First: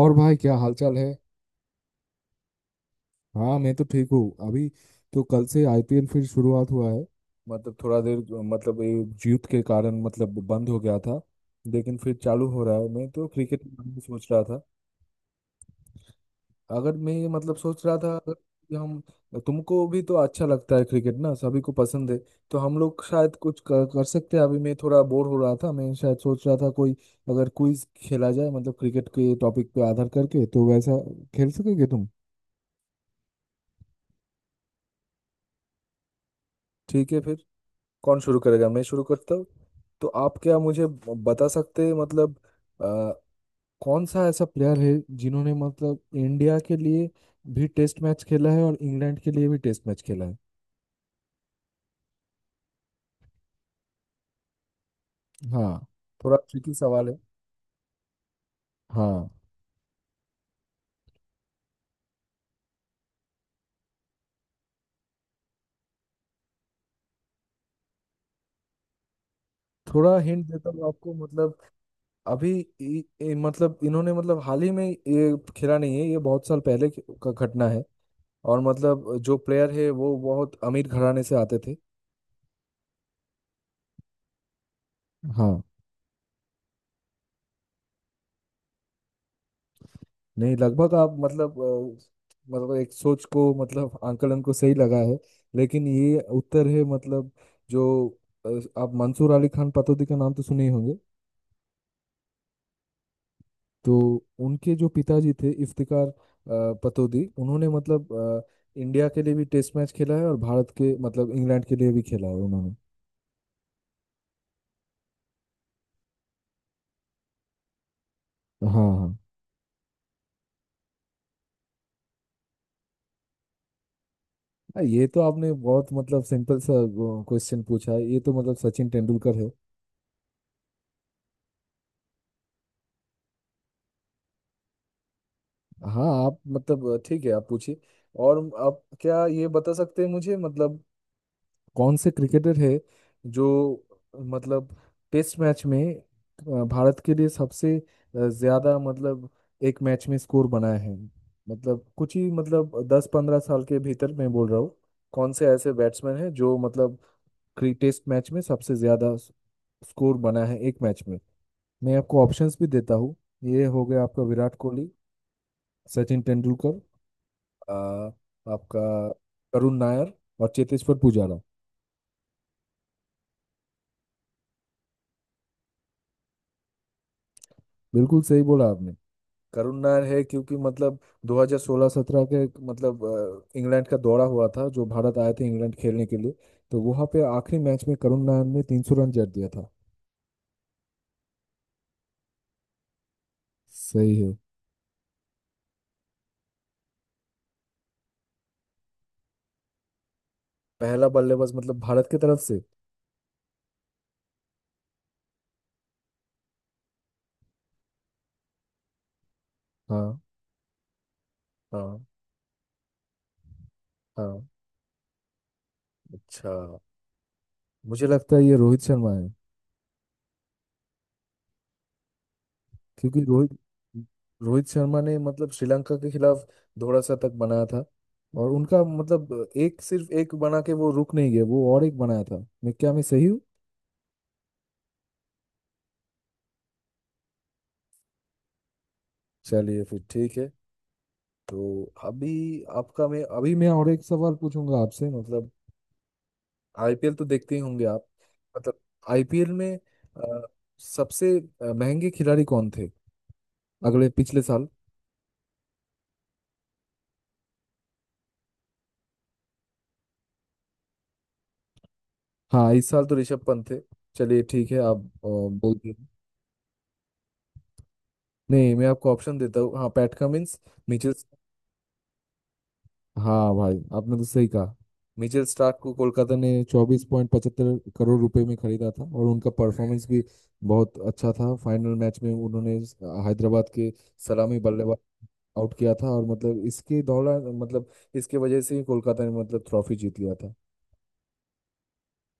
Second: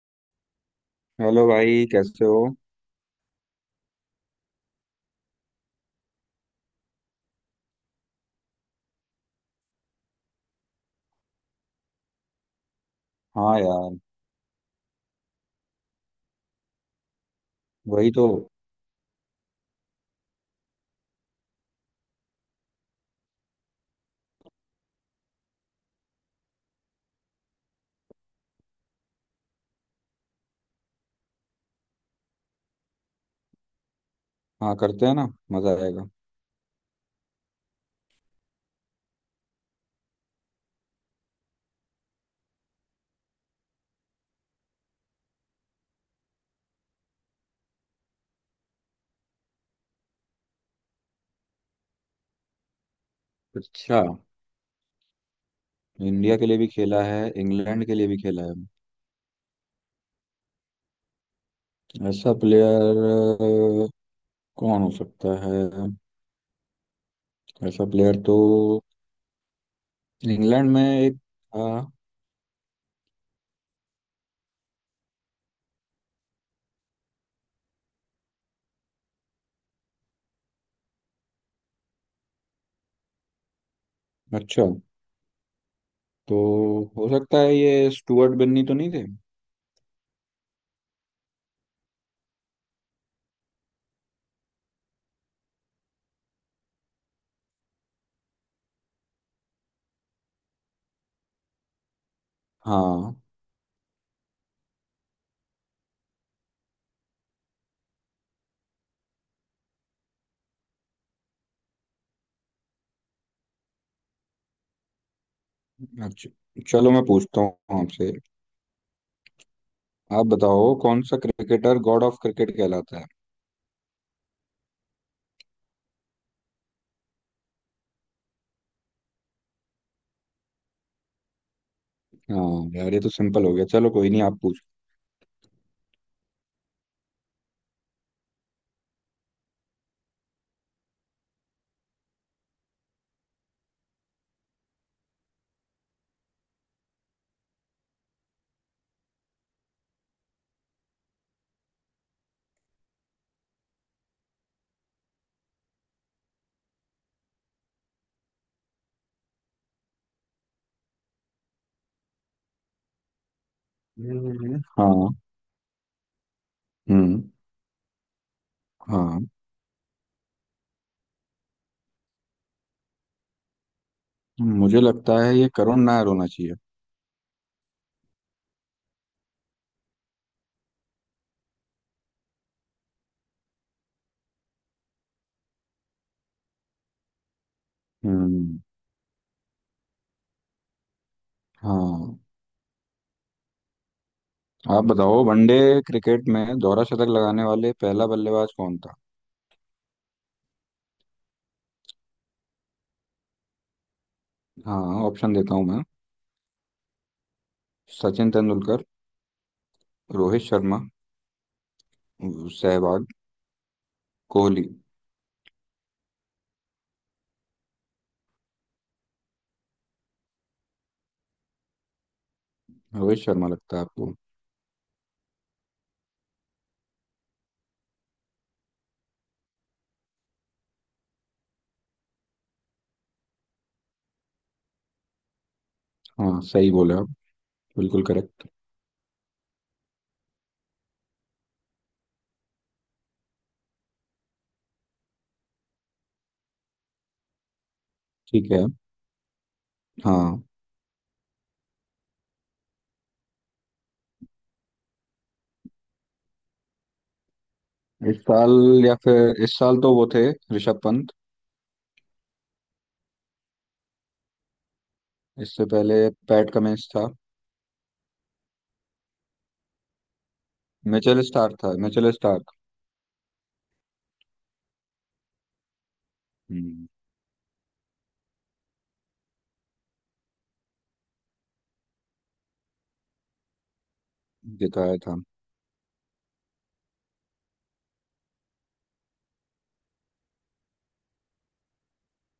और भाई, क्या हालचाल है। हेलो भाई, कैसे हो। हाँ, मैं तो ठीक हूँ अभी। तो कल से आईपीएल फिर शुरुआत हुआ है। मतलब थोड़ा देर, मतलब ये जीत के कारण मतलब बंद हो गया था। लेकिन फिर चालू हो रहा है। मैं तो हाँ क्रिकेट के बारे यार। में सोच रहा था। अगर मैं ये मतलब सोच रहा वही था, तो। अगर कि हम तुमको भी तो अच्छा लगता है क्रिकेट, ना? सभी को पसंद है। तो हम लोग शायद कुछ कर सकते हैं। अभी मैं थोड़ा बोर हो रहा था। मैं शायद सोच रहा था, कोई अगर क्विज खेला जाए मतलब क्रिकेट के टॉपिक पे आधार करके, तो वैसा खेल सकोगे तुम? हाँ, करते हैं ना। मजा आएगा। ठीक है फिर। कौन शुरू करेगा? मैं शुरू करता हूँ। तो आप क्या मुझे बता सकते हैं मतलब, अ, कौन सा ऐसा प्लेयर है जिन्होंने मतलब इंडिया के लिए भी टेस्ट मैच खेला है, और इंग्लैंड के लिए भी टेस्ट मैच खेला है? अच्छा। हाँ। थोड़ा इंडिया के लिए भी ट्रिकी खेला सवाल है। है, इंग्लैंड के लिए भी खेला है। हाँ। ऐसा प्लेयर कौन हो सकता है? ऐसा प्लेयर तो थोड़ा हिंट देता इंग्लैंड में हूँ आपको एक मतलब। था। अभी इ, इ, मतलब इन्होंने मतलब हाल ही में ये खेला नहीं है। ये बहुत साल पहले का घटना है। और मतलब जो प्लेयर है वो बहुत अमीर घराने से आते थे। अच्छा, हाँ। तो हो सकता है ये स्टुअर्ट बिन्नी तो नहीं थे। नहीं, लगभग आप मतलब मतलब एक सोच को, मतलब आंकलन को सही लगा है। लेकिन ये उत्तर है मतलब, जो आप मंसूर अली खान पटौदी का नाम तो सुने ही होंगे। हाँ। तो उनके जो पिताजी थे इफ्तिकार पटौदी, उन्होंने मतलब इंडिया के लिए भी टेस्ट मैच खेला है, और भारत के मतलब इंग्लैंड के लिए भी खेला है उन्होंने। अच्छा, चलो मैं पूछता हूँ आपसे। हाँ, हाँ। आप बताओ, कौन सा क्रिकेटर गॉड ऑफ क्रिकेट कहलाता है। ये तो आपने बहुत मतलब सिंपल सा क्वेश्चन पूछा है। ये तो मतलब सचिन तेंदुलकर है। हाँ यार, ये तो सिंपल हो गया। चलो कोई नहीं, आप पूछो। हाँ, आप मतलब ठीक है, आप पूछिए। और आप क्या ये बता सकते हैं मुझे मतलब, कौन से क्रिकेटर है जो मतलब टेस्ट मैच में भारत के लिए सबसे ज्यादा मतलब एक मैच में स्कोर बनाए हैं, मतलब कुछ ही मतलब 10-15 साल के भीतर मैं बोल रहा हूँ। कौन से ऐसे बैट्समैन हैं जो मतलब टेस्ट मैच में सबसे ज्यादा स्कोर बना है एक मैच में? मैं आपको ऑप्शंस भी देता हूँ। ये हो गया आपका विराट कोहली, हाँ। सचिन तेंदुलकर, हम्म। आ, आपका हाँ। करुण नायर, और चेतेश्वर पुजारा। मुझे लगता है ये करुण नायर होना चाहिए। बिल्कुल सही बोला आपने। करुण नायर है, क्योंकि मतलब 2016-17 के मतलब, इंग्लैंड का दौरा हुआ था, जो भारत आए थे इंग्लैंड खेलने के लिए। तो वहां पे आखिरी मैच में करुण नायर हम्म। ने 300 रन जड़ दिया था। हाँ। सही है। आप बताओ, वनडे क्रिकेट में दोहरा शतक लगाने वाले पहला बल्लेबाज कौन था। पहला बल्लेबाज मतलब भारत की तरफ से? हाँ, ऑप्शन देता हूँ मैं। सचिन तेंदुलकर, हाँ, रोहित शर्मा, हाँ, सहवाग, हाँ। कोहली। अच्छा। मुझे लगता है ये रोहित शर्मा है, रोहित क्योंकि शर्मा रोहित लगता है आपको? रोहित शर्मा ने मतलब श्रीलंका के खिलाफ दोहरा शतक बनाया था। और उनका मतलब एक, सिर्फ एक बना के वो रुक नहीं गए, वो और एक बनाया था। मैं क्या मैं सही हूँ? हाँ, सही बोले आप। बिल्कुल करेक्ट। चलिए फिर, ठीक है। तो अभी मैं और एक सवाल पूछूंगा आपसे मतलब। आईपीएल तो देखते ही होंगे आप। ठीक है। मतलब आईपीएल में, अ, हाँ, सबसे महंगे खिलाड़ी कौन थे अगले पिछले साल? इस साल, या फिर इस साल तो वो थे ऋषभ पंत। हाँ, इस साल तो ऋषभ पंत थे। चलिए ठीक है, आप इससे बोलिए। पहले पैट कमिंस था। नहीं, मैं आपको ऑप्शन देता हूँ। हाँ, Pat Cummins, Mitchell. Mitchell Starc था, मिचेल स्टार्क। हाँ भाई, आपने तो सही कहा। मिचेल स्टार्क को कोलकाता ने हम्म। 24.75 करोड़ रुपए में खरीदा था, और उनका परफॉर्मेंस भी बहुत अच्छा था। फाइनल मैच में उन्होंने हैदराबाद के सलामी बल्लेबाज दिखाया था। आउट किया था। और मतलब इसके दौरान, मतलब इसके वजह से ही कोलकाता ने मतलब ट्रॉफी जीत लिया था।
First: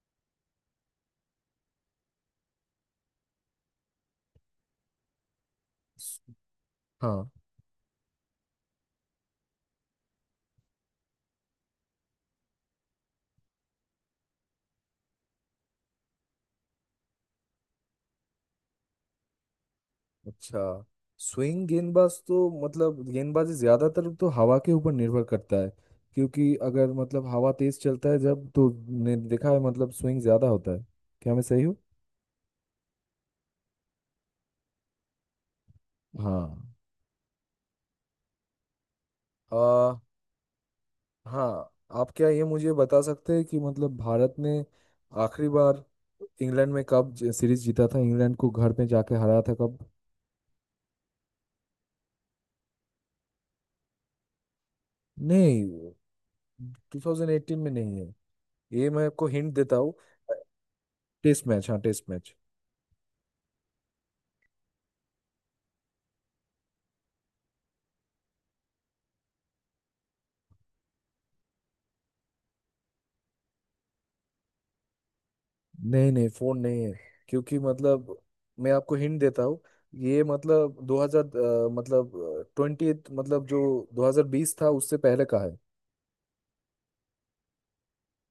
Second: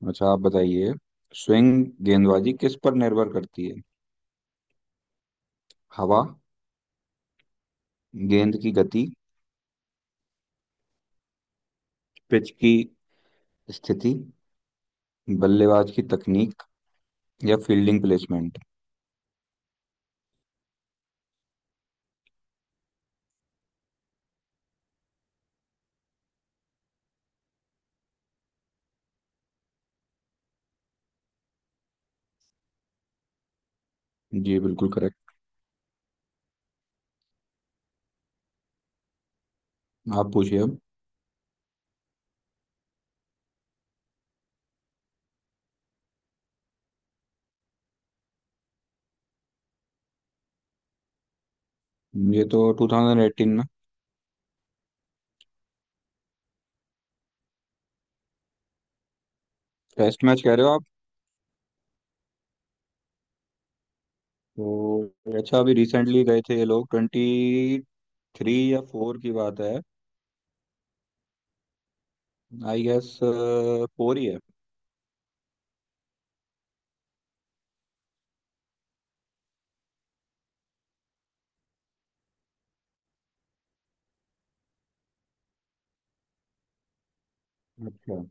अच्छा, आप बताइए, स्विंग गेंदबाजी किस पर निर्भर करती है। हवा, हाँ, गेंद की गति, पिच की स्थिति, बल्लेबाज की तकनीक, या फील्डिंग प्लेसमेंट। अच्छा। स्विंग गेंदबाज तो मतलब गेंदबाजी ज्यादातर तो हवा के ऊपर निर्भर करता है। क्योंकि अगर मतलब हवा तेज चलता है जब, तो ने देखा है मतलब स्विंग ज्यादा होता है। क्या मैं सही हूँ? जी बिल्कुल करेक्ट। हाँ। आ, आप पूछिए अब। हाँ। आप क्या ये मुझे बता सकते हैं कि मतलब भारत ने आखिरी बार इंग्लैंड में कब सीरीज जीता था, इंग्लैंड को घर पे जाके हराया था कब? ये तो 2018 में। नहीं, 2018 में नहीं है ये। मैं आपको हिंट देता हूँ। टेस्ट मैच कह रहे हो आप? टेस्ट मैच, हाँ, टेस्ट मैच। तो अच्छा, अभी रिसेंटली गए थे ये लोग, ट्वेंटी थ्री या फोर की बात है। आई गेस फोर ही है। नहीं नहीं, फोन नहीं है। क्योंकि मतलब मैं आपको हिंट देता हूँ। ये मतलब 2000, मतलब ट्वेंटी, मतलब जो 2020 था उससे पहले का है। अच्छा।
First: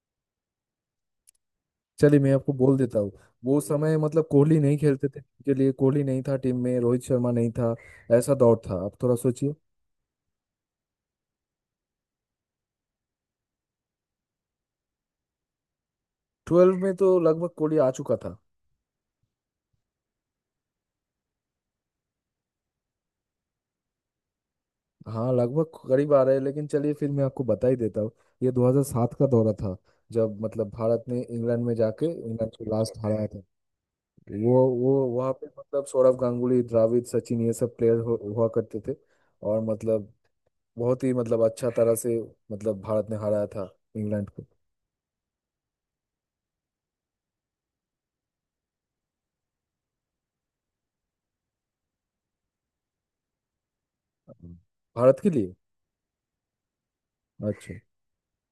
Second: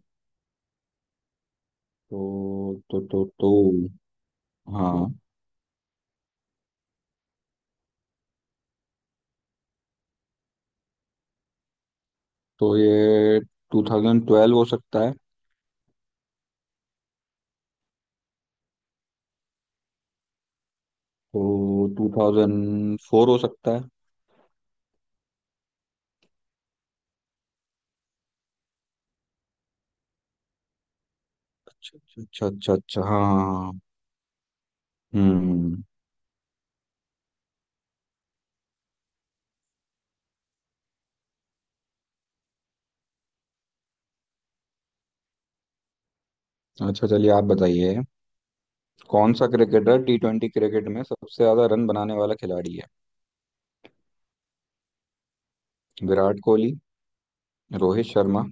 चलिए, तो मैं आपको बोल देता तो हूँ। तो तो वो समय मतलब कोहली नहीं खेलते हाँ, थे के लिए, कोहली नहीं था टीम में, रोहित शर्मा नहीं था। ऐसा दौर था, आप थोड़ा सोचिए। तो ये 2012 हो सकता है। ट्वेल्व में तो लगभग कोहली आ चुका था। तो 2004 हो सकता है। हाँ, लगभग करीब आ रहे हैं, लेकिन चलिए फिर मैं आपको बता ही देता हूँ। ये 2007 का दौरा था, जब मतलब भारत ने इंग्लैंड में अच्छा जाके अच्छा इंग्लैंड को अच्छा लास्ट अच्छा। हाँ हराया था। हाँ, हाँ, वो वो वहाँ पे हम्म। मतलब सौरव गांगुली, द्रविड़, सचिन, ये सब प्लेयर हुआ करते थे। और मतलब बहुत ही मतलब अच्छा तरह से मतलब भारत ने हराया था इंग्लैंड को। अच्छा, चलिए आप बताइए, कौन सा क्रिकेटर टी ट्वेंटी क्रिकेट में सबसे ज्यादा रन बनाने वाला खिलाड़ी है। भारत के लिए? विराट कोहली, अच्छा। Rohit Sharma,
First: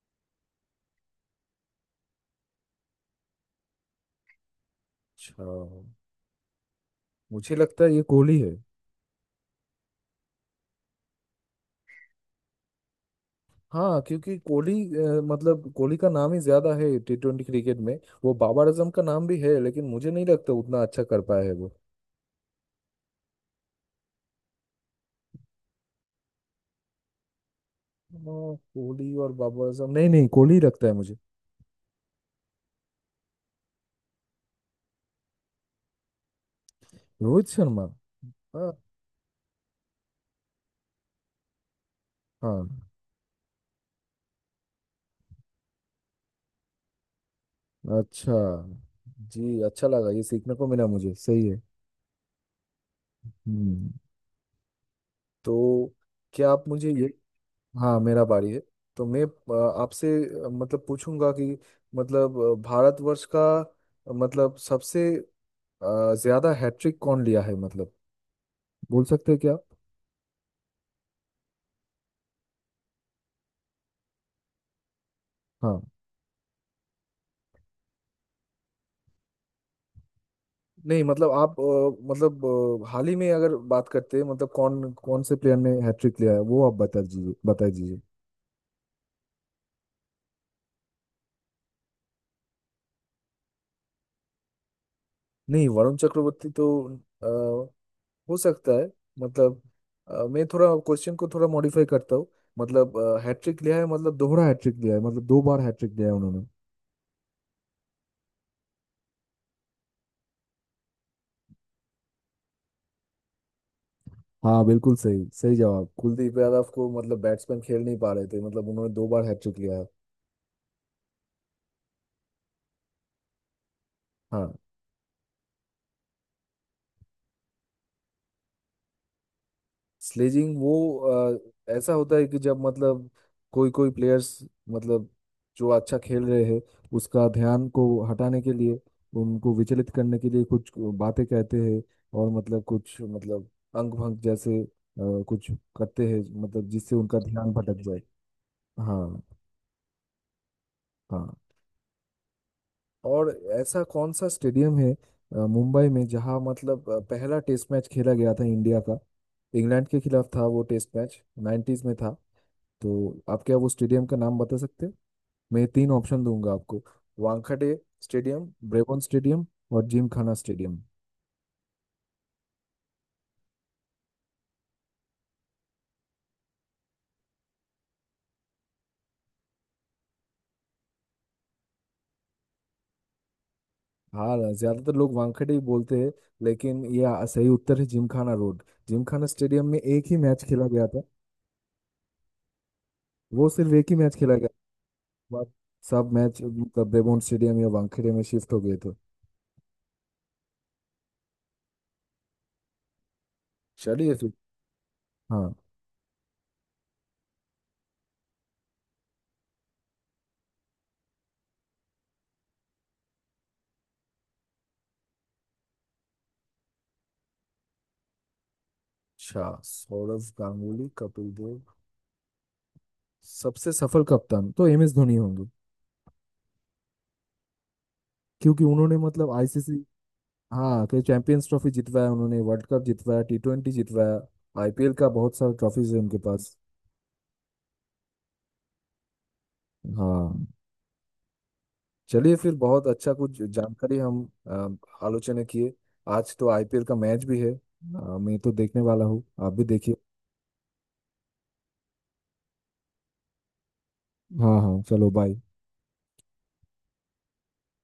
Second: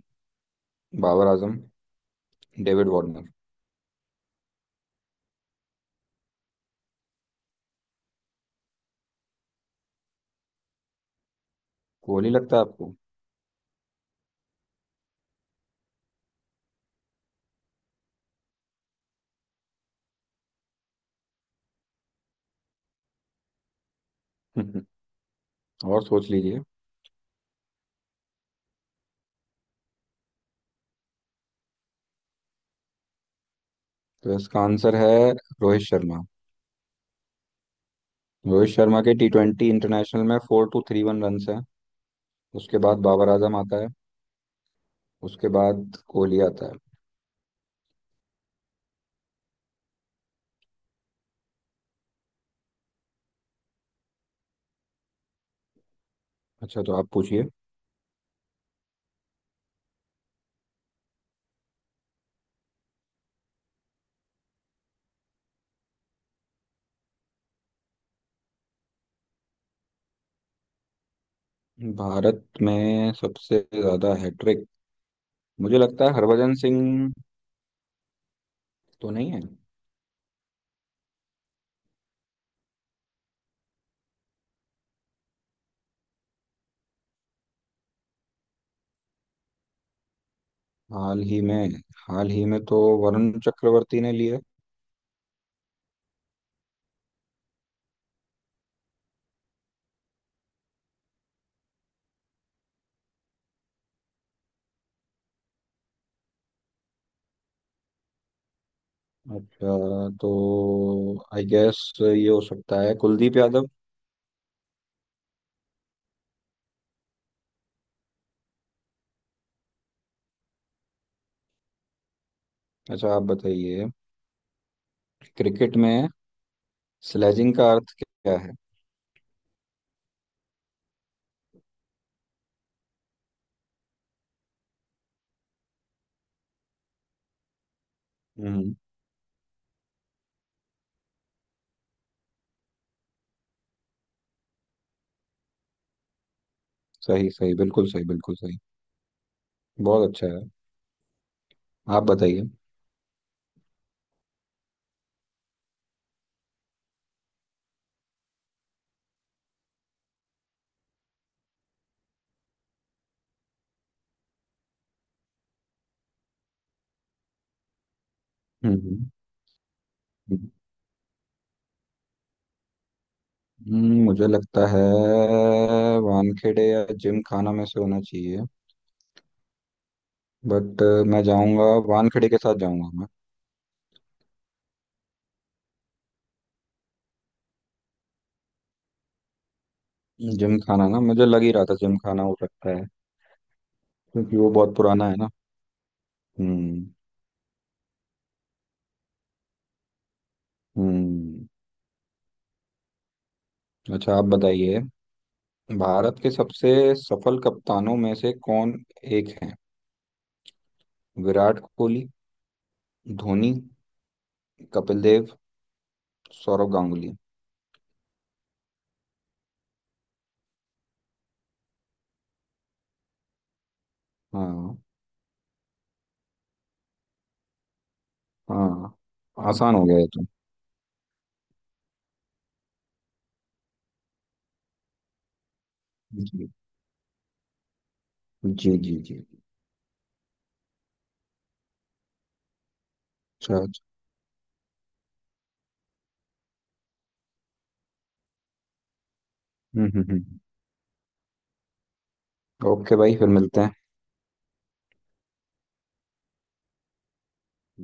Babar Azam, David Warner. अच्छा, मुझे लगता है ये कोहली है। कोहली लगता है आपको? हाँ, क्योंकि कोहली, मतलब कोहली का नाम ही ज्यादा है टी ट्वेंटी क्रिकेट में। वो बाबर आजम का नाम भी है, लेकिन मुझे नहीं लगता उतना अच्छा कर पाया है वो। और सोच लीजिए। अ, कोहली और बाबर आजम। नहीं नहीं, कोहली लगता है मुझे। तो इसका आंसर है रोहित शर्मा। रोहित शर्मा? रोहित हाँ, शर्मा के टी ट्वेंटी इंटरनेशनल में 4,231 रन है। हाँ। उसके बाद बाबर आजम आता है। उसके बाद कोहली आता है। अच्छा। जी, अच्छा लगा, ये सीखने को मिला मुझे। सही है। हम्म। तो क्या आप अच्छा, मुझे तो आप ये, पूछिए। हाँ, मेरा बारी है। तो मैं आपसे मतलब पूछूंगा कि, मतलब भारतवर्ष का मतलब सबसे ज्यादा हैट्रिक कौन लिया है मतलब, बोल सकते हैं क्या आप? भारत में सबसे ज्यादा हैट्रिक, मुझे हाँ। लगता है हरभजन सिंह, तो नहीं है। नहीं मतलब, आप मतलब हाल ही में अगर बात करते हैं मतलब, कौन कौन से प्लेयर ने हैट्रिक लिया है वो आप बता दीजिए, बता दीजिए। हाल ही में? हाल ही में तो वरुण चक्रवर्ती ने लिए। नहीं, वरुण चक्रवर्ती तो हो सकता है मतलब, मैं थोड़ा क्वेश्चन को थोड़ा मॉडिफाई करता हूँ। मतलब हैट्रिक लिया है मतलब, दोहरा हैट्रिक लिया है, मतलब दो बार हैट्रिक लिया है उन्होंने। अच्छा, तो आई गेस ये हो सकता है कुलदीप यादव। हाँ, बिल्कुल सही। सही जवाब कुलदीप यादव, को मतलब बैट्समैन खेल नहीं पा रहे थे, मतलब उन्होंने दो बार हैट्रिक लिया है। अच्छा आप बताइए, हाँ। क्रिकेट में स्लेजिंग का अर्थ क्या है। स्लेजिंग वो ऐसा होता है कि, जब मतलब कोई कोई प्लेयर्स मतलब जो अच्छा खेल रहे हैं, उसका ध्यान को हटाने के हम्म। लिए, उनको विचलित करने के लिए कुछ बातें कहते हैं। और मतलब कुछ, मतलब अंग भंग जैसे कुछ करते हैं, मतलब जिससे उनका सही ध्यान सही, भटक बिल्कुल जाए। सही, बिल्कुल सही। हाँ, बहुत अच्छा है। हाँ। आप बताइए। और ऐसा कौन सा स्टेडियम है मुंबई में, जहाँ मतलब पहला टेस्ट मैच खेला गया था इंडिया का? इंग्लैंड के खिलाफ था वो टेस्ट मैच। 1990s में था। तो आप क्या वो स्टेडियम का नाम बता सकते हैं? मैं ये तीन ऑप्शन दूंगा आपको। वानखेड़े स्टेडियम, ब्रेबोन हम्म स्टेडियम, और जिम खाना हम्म स्टेडियम। मुझे लगता है वानखेड़े या जिम खाना में से होना चाहिए। बट मैं जाऊंगा, वानखेड़े के साथ जाऊंगा मैं। हाँ, ज्यादातर लोग वानखेड़े ही बोलते हैं। लेकिन ये सही उत्तर है, Gymkhana road. Gymkhana stadium में एक ही मैच जिम खेला गया खाना, ना था। मुझे लग ही रहा था जिम खाना हो सकता है। वो सिर्फ एक ही मैच खेला क्योंकि गया वो बहुत पुराना है ना। था। बाद सब मैच हम्म। मतलब ब्रेबोन स्टेडियम या वानखेड़े में शिफ्ट हो गए थे। हम्म। चलिए अच्छा आप फिर। बताइए, हाँ। भारत के सबसे सफल कप्तानों में से कौन एक है। विराट कोहली, धोनी, कपिल देव, सौरव गांगुली। अच्छा, सौरव गांगुली, कपिल देव, सबसे सफल कप्तान तो हाँ। एम एस धोनी होंगे। क्योंकि हाँ, उन्होंने मतलब आसान आईसीसी, हो गया ये तो। हाँ कि चैंपियंस ट्रॉफी जितवाया, उन्होंने वर्ल्ड कप जितवाया, टी ट्वेंटी जितवाया। आईपीएल का बहुत सारा ट्रॉफीज है उनके जी। पास। जी जी जी। हाँ। चलिए फिर। बहुत अच्छा, कुछ अच्छा अच्छा। जानकारी हम आलोचना किए। आज तो आईपीएल का मैच भी है। मैं तो देखने वाला हूँ, आप भी देखिए। हम्म। ओके भाई, फिर मिलते हैं। हाँ, हाँ, चलो बाय।